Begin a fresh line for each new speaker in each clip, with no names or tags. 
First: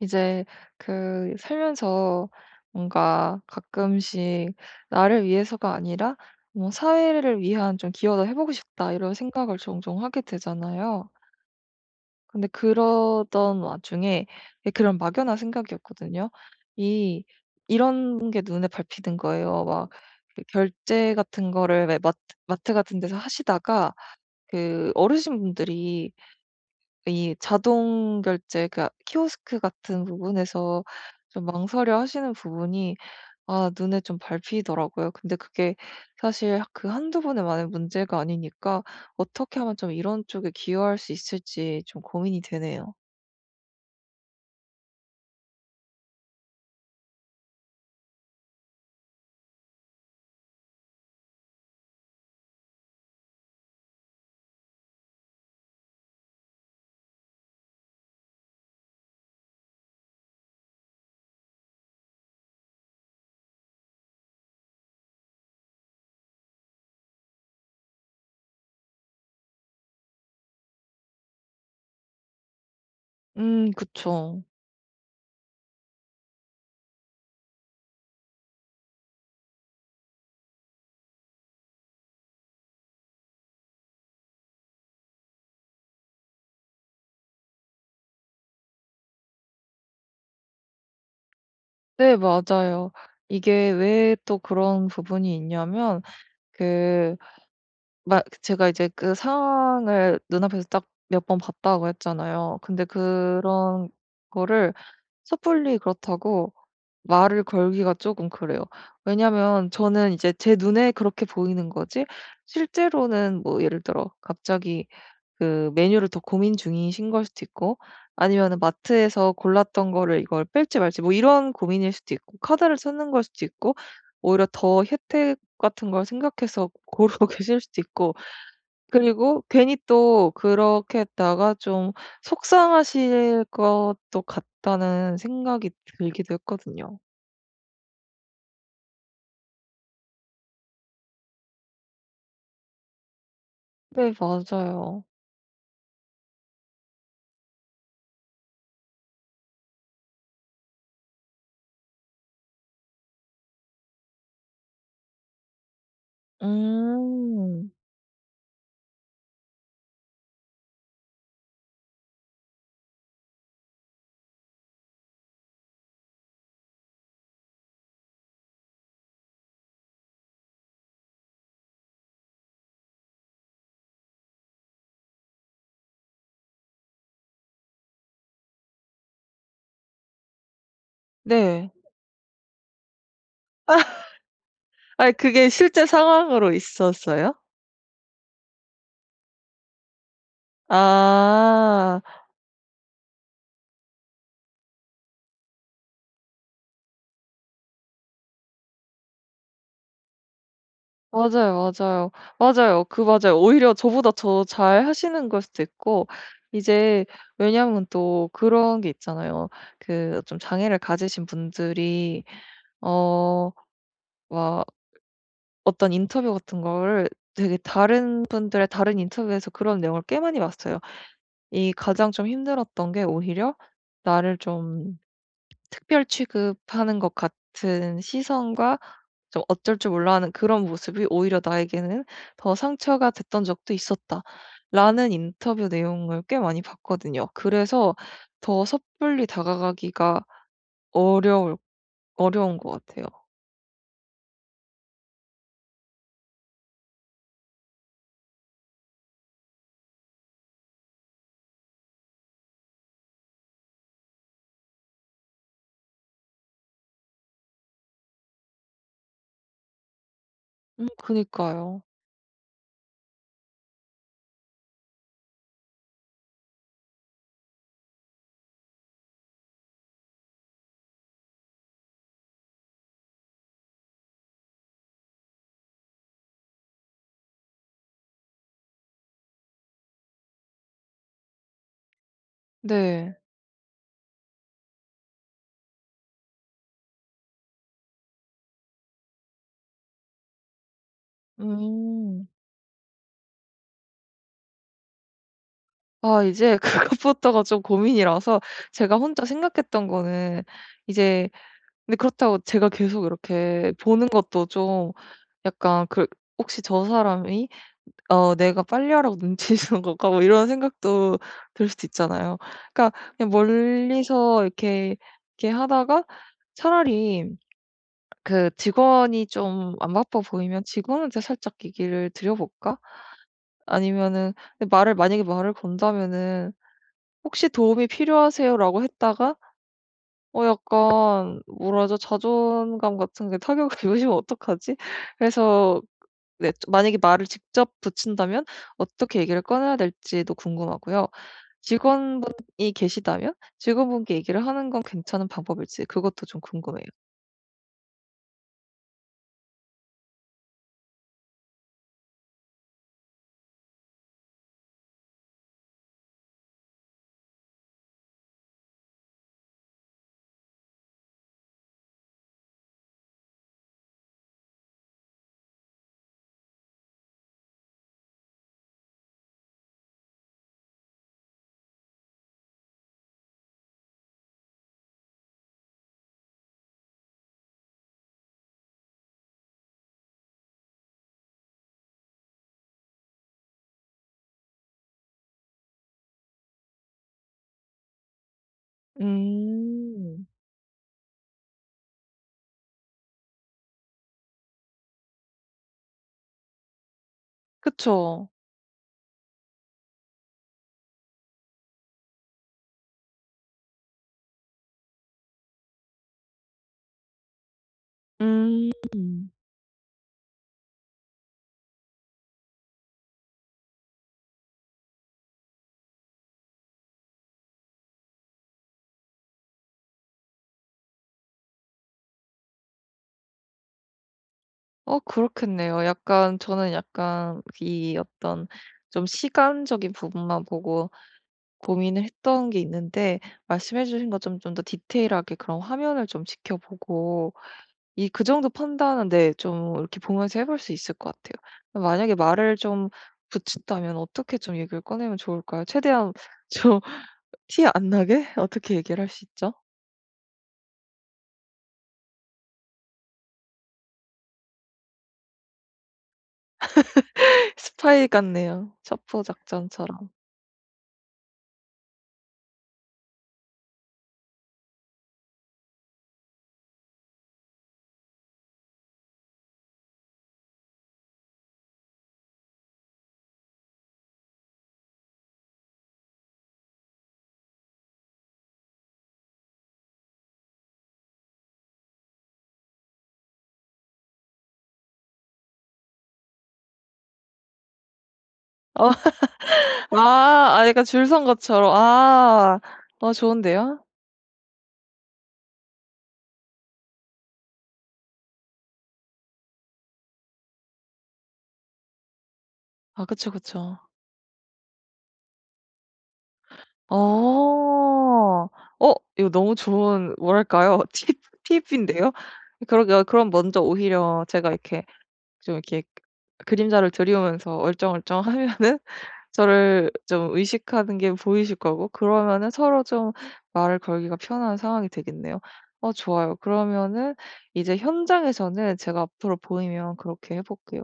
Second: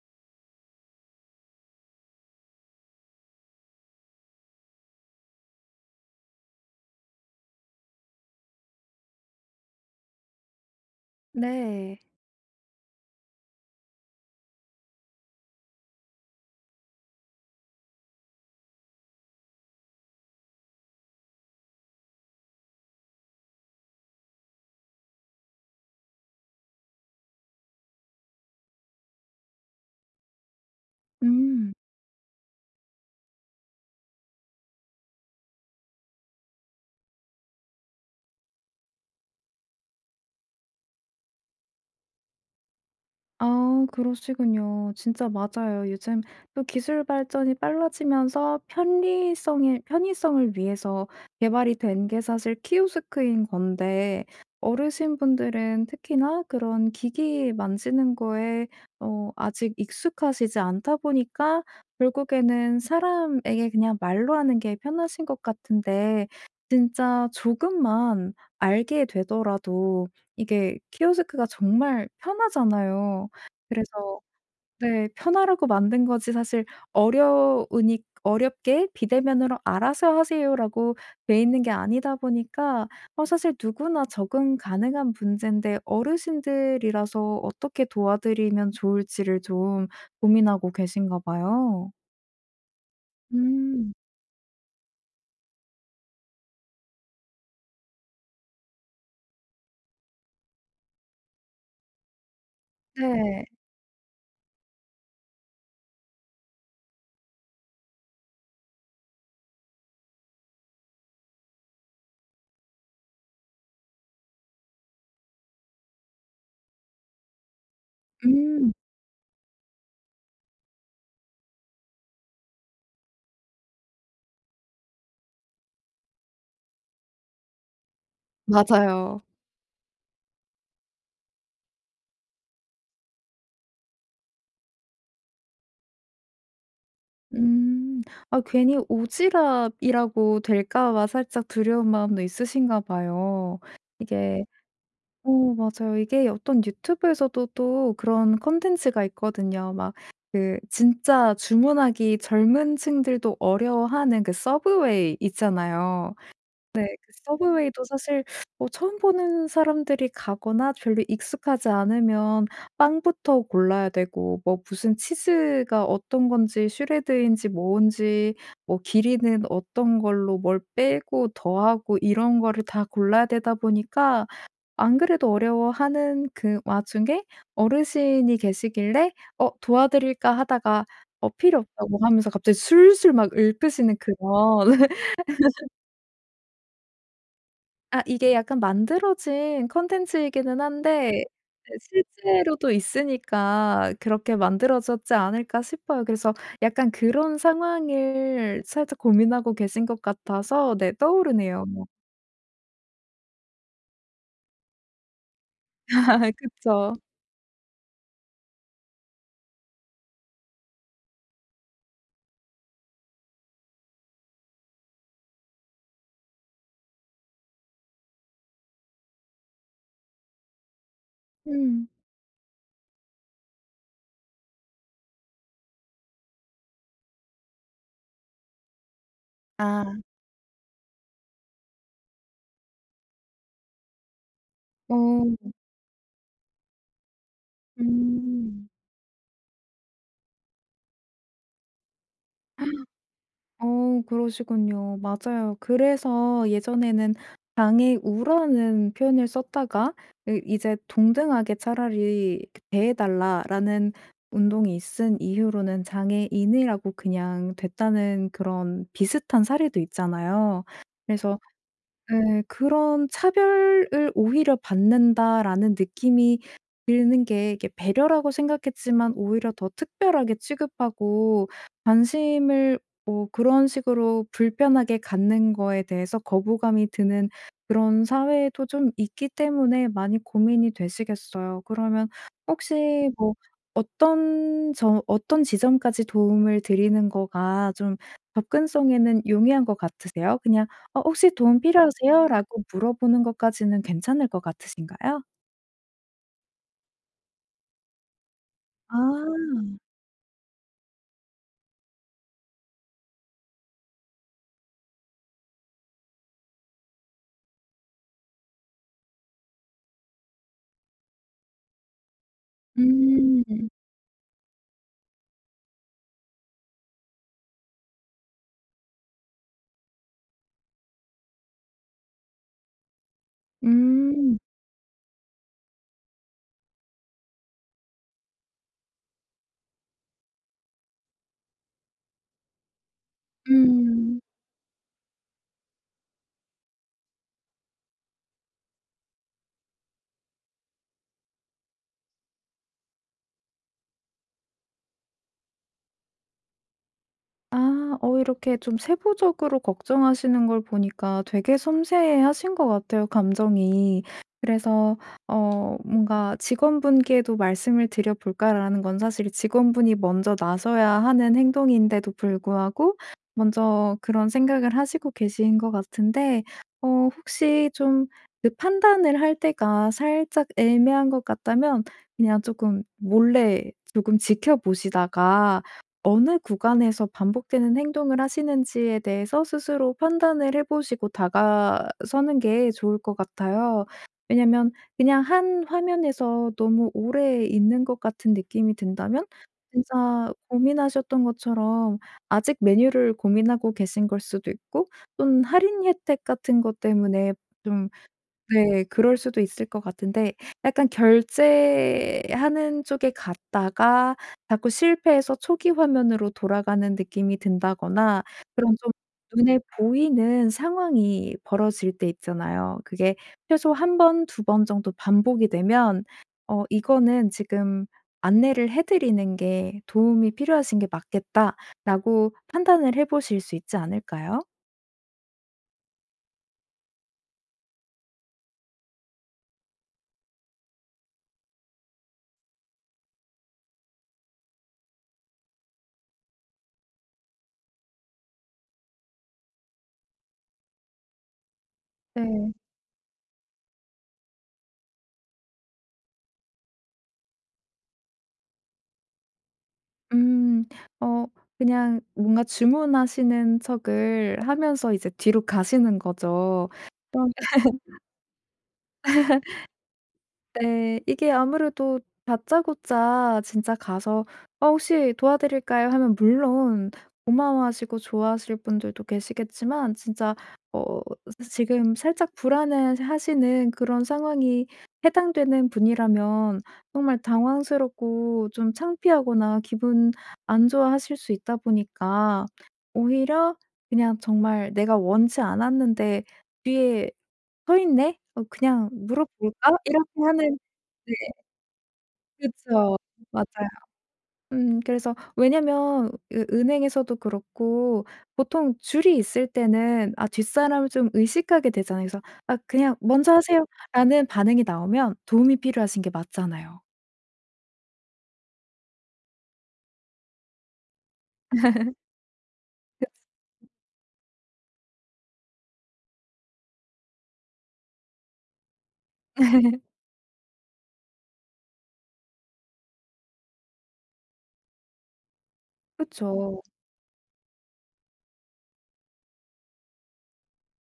이제 그 살면서 뭔가 가끔씩 나를 위해서가 아니라 뭐 사회를 위한 좀 기여도 해보고 싶다, 이런 생각을 종종 하게 되잖아요.
네.
근데 그러던 와중에 그런 막연한 생각이었거든요. 이 이런 게 눈에 밟히는 거예요. 막그 결제 같은 거를 왜 마트 같은 데서 하시다가 그 어르신분들이 이 자동 결제 그 키오스크 같은 부분에서 좀
음.
망설여 하시는 부분이, 아 눈에 좀 밟히더라고요. 근데 그게 사실 그 한두 번에 만의 문제가 아니니까, 어떻게 하면 좀 이런 쪽에 기여할 수 있을지 좀 고민이 되네요.
아, 그러시군요. 진짜 맞아요. 요즘 또 기술 발전이 빨라지면서 편리성에 편의성을 위해서 개발이 된 게 사실 키오스크인 건데 어르신분들은 특히나 그런 기기 만지는 거에 아직 익숙하시지 않다 보니까 결국에는 사람에게 그냥 말로 하는 게 편하신 것 같은데 진짜 조금만 알게 되더라도 이게 키오스크가 정말 편하잖아요.
음,
그래서
그쵸.
네, 편하라고 만든 거지 사실 어려우니 어렵게 "비대면으로 알아서 하세요."라고 돼 있는 게 아니다 보니까 사실 누구나 적응 가능한 문제인데 어르신들이라서 어떻게 도와드리면 좋을지를 좀 고민하고 계신가 봐요.
네, 맞아요. 이게
음.
왜 또 그런 부분이 있냐면, 그 막 제가 이제 그 상황을 눈앞에서 딱 몇 번 봤다고 했잖아요. 근데
네.
그런 거를 섣불리 그렇다고 말을 걸기가 조금 그래요. 왜냐면 저는 이제 제 눈에 그렇게 보이는 거지, 실제로는 뭐 예를 들어 갑자기 그 메뉴를 더 고민 중이신 걸 수도 있고, 아니면은
음.
마트에서 골랐던 거를 이걸 뺄지 말지 뭐 이런 고민일 수도 있고, 카드를 쓰는 걸 수도 있고, 오히려 더 혜택 같은 걸 생각해서 고르고 계실 수도 있고,
맞아요.
그리고 괜히 또 그렇게 했다가 좀 속상하실 것도 같다는 생각이 들기도 했거든요.
음. 아, 괜히 오지랖이라고 될까 봐 살짝 두려운 마음도 있으신가 봐요.
네,
이게
맞아요.
어, 맞아요. 이게 어떤 유튜브에서도 또 그런 콘텐츠가 있거든요. 진짜 주문하기 젊은 층들도 어려워하는 그 서브웨이 있잖아요. 네. 그
음.
서브웨이도 사실 뭐 처음 보는 사람들이 가거나 별로 익숙하지 않으면 빵부터 골라야 되고 뭐 무슨 치즈가 어떤 건지 슈레드인지 뭔지 뭐 길이는 어떤 걸로 뭘 빼고 더하고 이런 거를 다 골라야 되다 보니까 안 그래도 어려워하는 그 와중에 어르신이 계시길래 '어, 도와드릴까?' 하다가 필요
네.
없다고 하면서 갑자기 술술 막 읊으시는
아,
그런
아니 그게 실제 상황으로 있었어요?
아, 이게 약간 만들어진 콘텐츠이기는 한데 네,
아.
실제로도 있으니까 '그렇게 만들어졌지 않을까?' 싶어요. 그래서 약간 그런 상황을 살짝 고민하고 계신 것 같아서 네, 떠오르네요.
맞아요, 맞아요. 맞아요. 그 맞아요. 오히려 저보다 더 잘하시는 걸 수도 있고,
그쵸.
이제 왜냐하면 또 그런 게 있잖아요. 그 좀 장애를 가지신 분들이 어막 어떤 인터뷰 같은 거를, 되게 다른 분들의 다른 인터뷰에서 그런 내용을 꽤 많이 봤어요. 이
음.
가장 좀 힘들었던 게 오히려 나를 좀 특별 취급하는 것 같은 시선과, 좀 어쩔
아.
줄 몰라 하는 그런 모습이 오히려 나에게는 더 상처가 됐던 적도
어.
있었다라는 인터뷰 내용을 꽤 많이 봤거든요. 그래서 더
음.
섣불리 다가가기가 어려울 어려운 것 같아요.
어, 그러시군요. 맞아요. 그래서 예전에는 장애 우라는 표현을 썼다가 이 이제 동등하게 차라리 대해 달라라는 운동이 있은 이후로는 장애인이라고 그냥 됐다는 그런 비슷한 사례도 있잖아요.
음,
그래서
그니까요.
예. 그런 '차별을 오히려 받는다.'라는 느낌이 드는 게 이게 배려라고 생각했지만 오히려 더 특별하게 취급하고 관심을 뭐 그런 식으로 불편하게 갖는 거에 대해서 거부감이 드는 그런 사회도 좀 있기 때문에 많이 고민이 되시겠어요. 그러면 혹시
네.
뭐 어떤 점 어떤 지점까지 도움을 드리는 거가 좀 접근성에는 용이한 것 같으세요? 그냥 "혹시 도움 필요하세요?"
음.
라고 물어보는 것까지는 괜찮을 것 같으신가요?
아, 이제 그것부터가 좀 고민이라서.
아.
제가 혼자 생각했던 거는 이제, 근데 그렇다고 제가 계속 이렇게 보는 것도 좀 약간, 그 혹시 저 사람이, 어 '내가 빨리하라고 눈치 주는 건가?' 뭐 이런 생각도 들 수도 있잖아요. 그러니까 그냥
음.
멀리서 이렇게 이렇게 하다가 차라리 그 직원이 좀 안 바빠 보이면 '직원한테 살짝 얘기를 드려 볼까?' 아니면은,
음.
근데 말을 만약에 말을 건다면은 "혹시 도움이 필요하세요?"라고 했다가, 어 약간 뭐라 하죠? 자존감 같은 게 타격을 입으시면
음.
어떡하지? 그래서 네, 좀 만약에 말을 직접 붙인다면 어떻게 얘기를 꺼내야 될지도 궁금하고요. 직원분이 계시다면 직원분께 얘기를 하는 건 괜찮은 방법일지, 그것도 좀 궁금해요.
아. 어, 이렇게 좀 세부적으로 걱정하시는 걸 보니까 되게 섬세하신 해것 같아요 감정이. 그래서 뭔가 '직원분께도 말씀을 드려 볼까?'라는 건 사실 직원분이 먼저 나서야 하는 행동인데도 불구하고 먼저 그런 생각을 하시고 계신 것 같은데 어, 혹시 좀 그 판단을 할 때가 살짝 애매한 것 같다면 그냥 조금 몰래 조금 지켜보시다가 어느 구간에서 반복되는 행동을 하시는지에 대해서 스스로 판단을 해 보시고 다가서는 게 좋을 것 같아요. 왜냐면 그냥 한 화면에서 너무 오래 있는 것 같은 느낌이 든다면
음.
진짜 고민하셨던 것처럼 아직 메뉴를 고민하고 계신 걸 수도 있고 또는 할인 혜택 같은 것 때문에 좀
그쵸.
네. 그럴 수도 있을 것 같은데 약간 결제하는 쪽에 갔다가 자꾸 실패해서 초기 화면으로 돌아가는 느낌이 든다거나
음.
그런 좀 눈에 보이는 상황이 벌어질 때 있잖아요. 그게 최소 한 번, 두 번 정도 반복이 되면 어, '이거는 지금 안내를 해 드리는 게 도움이 필요하신 게 맞겠다.'라고 판단을 해 보실 수 있지 않을까요?
어, 그렇겠네요. 약간 저는 약간 이 어떤 좀 시간적인 부분만 보고 고민을 했던 게 있는데, 말씀해 주신 것처럼 좀 더 디테일하게 그런 화면을 좀 지켜보고, 이 그 정도 판단은 네, 좀 이렇게 보면서 해볼 수 있을 것 같아요. 만약에
네.
말을 좀 붙인다면 어떻게 좀 얘기를 꺼내면 좋을까요? 최대한 좀 티 안 나게 어떻게 얘기를 할 수 있죠?
음. 어, 그냥 뭔가 주문하시는 척을 하면서 이제 뒤로 가시는 거죠.
스파이 같네요. 첩보 작전처럼.
네. 이게 아무래도 다짜고짜 진짜 가서 "어, 혹시 도와드릴까요?" 하면 물론 고마워하시고 좋아하실 분들도 계시겠지만 진짜 어, 지금 살짝 불안해하시는 그런 상황이 해당되는 분이라면 정말 당황스럽고 좀 창피하거나 기분 안 좋아하실 수 있다 보니까 오히려 그냥 정말 '내가 원치 않았는데 뒤에 서 있네? 어, 그냥
어
물어볼까?' 이렇게
아,
하는
아 약간 줄
네.
선 것처럼. 아.
그쵸.
어,
맞아요.
좋은데요?
음, 그래서 왜냐면 으 은행에서도 그렇고 보통 줄이 있을 때는 아, 뒷사람을 좀 의식하게 되잖아요. 그래서 "아, 그냥
아, 그쵸,
먼저
그쵸.
하세요."라는 반응이 나오면 도움이 필요하신 게 맞잖아요.
어. 어, 이거 너무 좋은 뭐랄까요? 팁 팁인데요. 그러게요. 그럼 먼저 오히려 제가 이렇게 좀, 이렇게 그림자를 들이우면서 얼쩡얼쩡 하면은
그
저를 좀 의식하는 게 보이실 거고, 그러면은 서로 좀 말을 걸기가 편한 상황이 되겠네요. 어, 좋아요.
그쵸.
그러면은 이제 현장에서는 제가 앞으로 보이면 그렇게 해 볼게요.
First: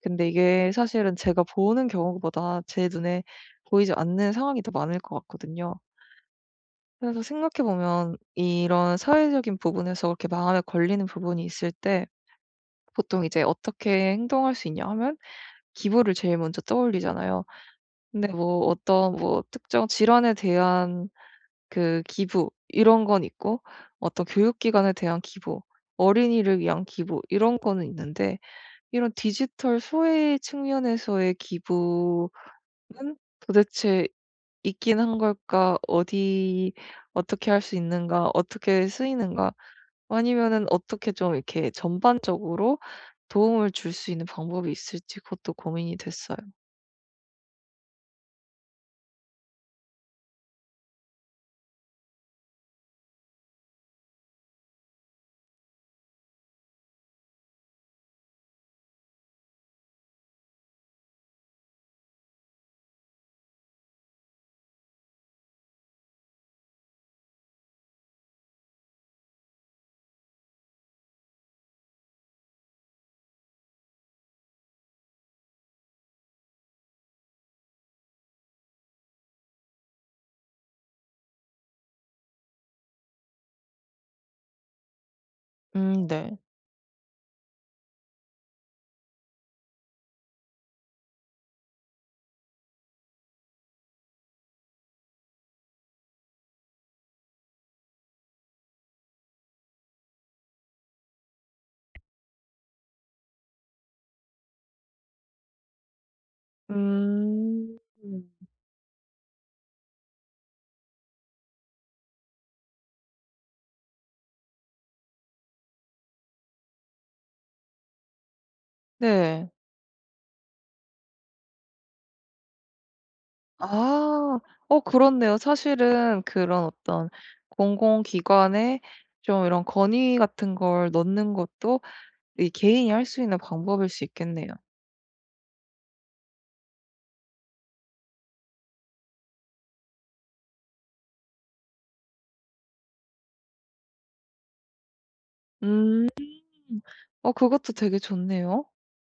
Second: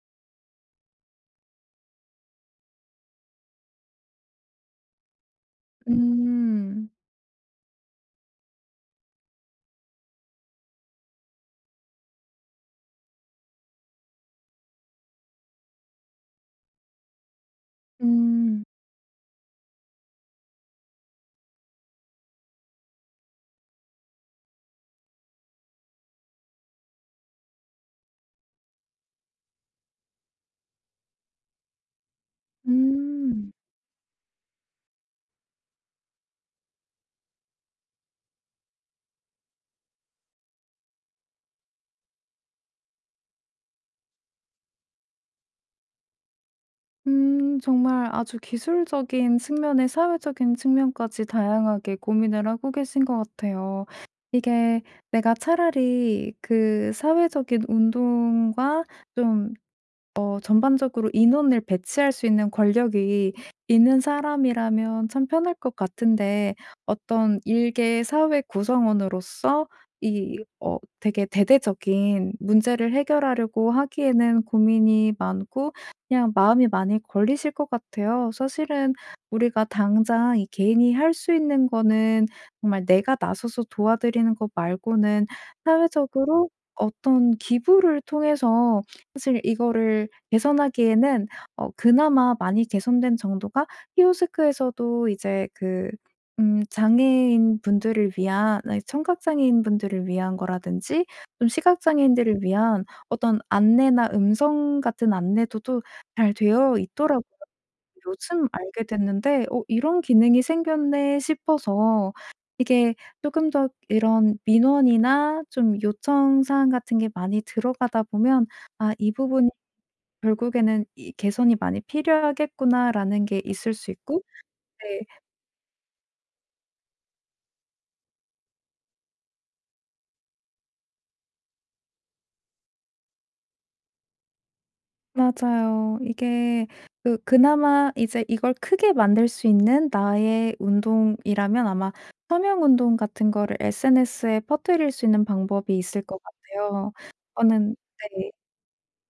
근데 이게 사실은 제가 보는 경우보다 제 눈에 보이지 않는 상황이 더 많을 것 같거든요.
음.
그래서 생각해 보면 이런 사회적인 부분에서 그렇게 마음에 걸리는 부분이 있을 때 보통 이제 '어떻게 행동할 수 있냐.' 하면 기부를 제일 먼저 떠올리잖아요. 근데
음.
뭐 어떤 뭐 특정 질환에 대한 그 기부 이런 건 있고, 어떤 교육기관에 대한 기부, 어린이를 위한 기부 이런 거는 있는데, 이런 디지털 소외 측면에서의 기부는
음.
도대체 있긴 한 걸까? 어디 어떻게 할 수 있는가? 어떻게 쓰이는가? 아니면은 어떻게 좀 이렇게 전반적으로 도움을 줄 수 있는 방법이 있을지, 그것도 고민이 됐어요.
음, 정말 아주 기술적인 측면에 사회적인 측면까지 다양하게 고민을 하고 계신 것 같아요. 이게 내가 차라리 그 사회적인 운동과 좀 어, 전반적으로 인원을 배치할 수 있는 권력이 있는 사람이라면 참 편할 것 같은데 어떤 일개 사회 구성원으로서 이 어 되게 대대적인 문제를 해결하려고 하기에는 고민이 많고 그냥 마음이 많이 걸리실 것 같아요. 사실은 우리가 당장 이 개인이 할 수 있는 거는 정말 내가 나서서 도와드리는 것 말고는
음, 네.
사회적으로 어떤 기부를 통해서 사실 이거를 개선하기에는 어, 그나마 많이 개선된 정도가 히오스크에서도 이제 그 음, 장애인분들을 위한 아니 청각장애인분들을 위한 거라든지 좀 시각장애인들을 위한 어떤 안내나 음성 같은 안내도도 잘 되어 있더라고요.
음.
요즘 알게 됐는데 '어, 이런 기능이 생겼네.' 싶어서 이게 조금 더 이런 민원이나 좀 요청 사항 같은 게 많이 들어가다 보면 '아 이부
네.
분 결국에는 '이 개선이 많이 필요하겠구나.'라는 게 있을 수 있고
아. 어,
네.
그렇네요. 사실은 그런 어떤 공공기관에 좀 이런 건의 같은 걸 넣는 것도 이 개인이 할 수 있는 방법일 수 있겠네요.
맞아요. 이게 그나마 이제 이걸 크게 만들 수 있는 나의 운동이라면 아마 서명 운동 같은 거를 SNS에 퍼뜨릴 수 있는 방법이 있을
음.
것 같아요.
어, 그것도
저는
되게
네.
좋네요.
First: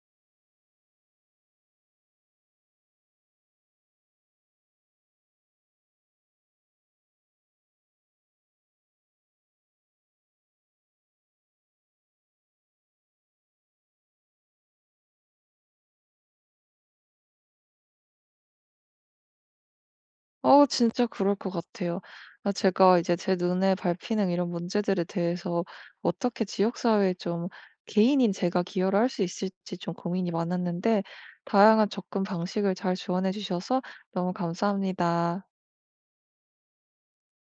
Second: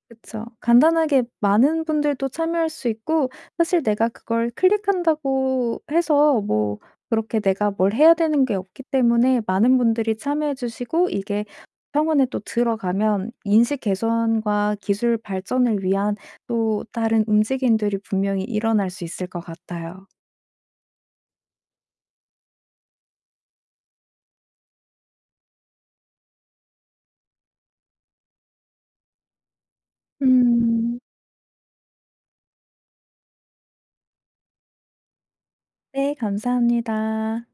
그쵸. 간단하게 많은 분들도 참여할 수 있고 사실 내가 그걸 클릭한다고 해서 뭐 그렇게 내가 뭘 해야 되는 게 없기 때문에 많은 분들이 참여해 주시고 이게 평원에 또 들어가면 인식 개선과 기술 발전을 위한 또 다른 움직임들이 분명히 일어날 수 있을 것 같아요.
어, 진짜 그럴 것 같아요. 아, 제가 이제 제 눈에 밟히는 이런 문제들에 대해서 어떻게 지역 사회에 좀 개인인 제가 기여를 할 수 있을지 좀 고민이
음.
많았는데, 다양한 접근 방식을 잘 조언해 주셔서 너무 감사합니다.
네, 감사합니다.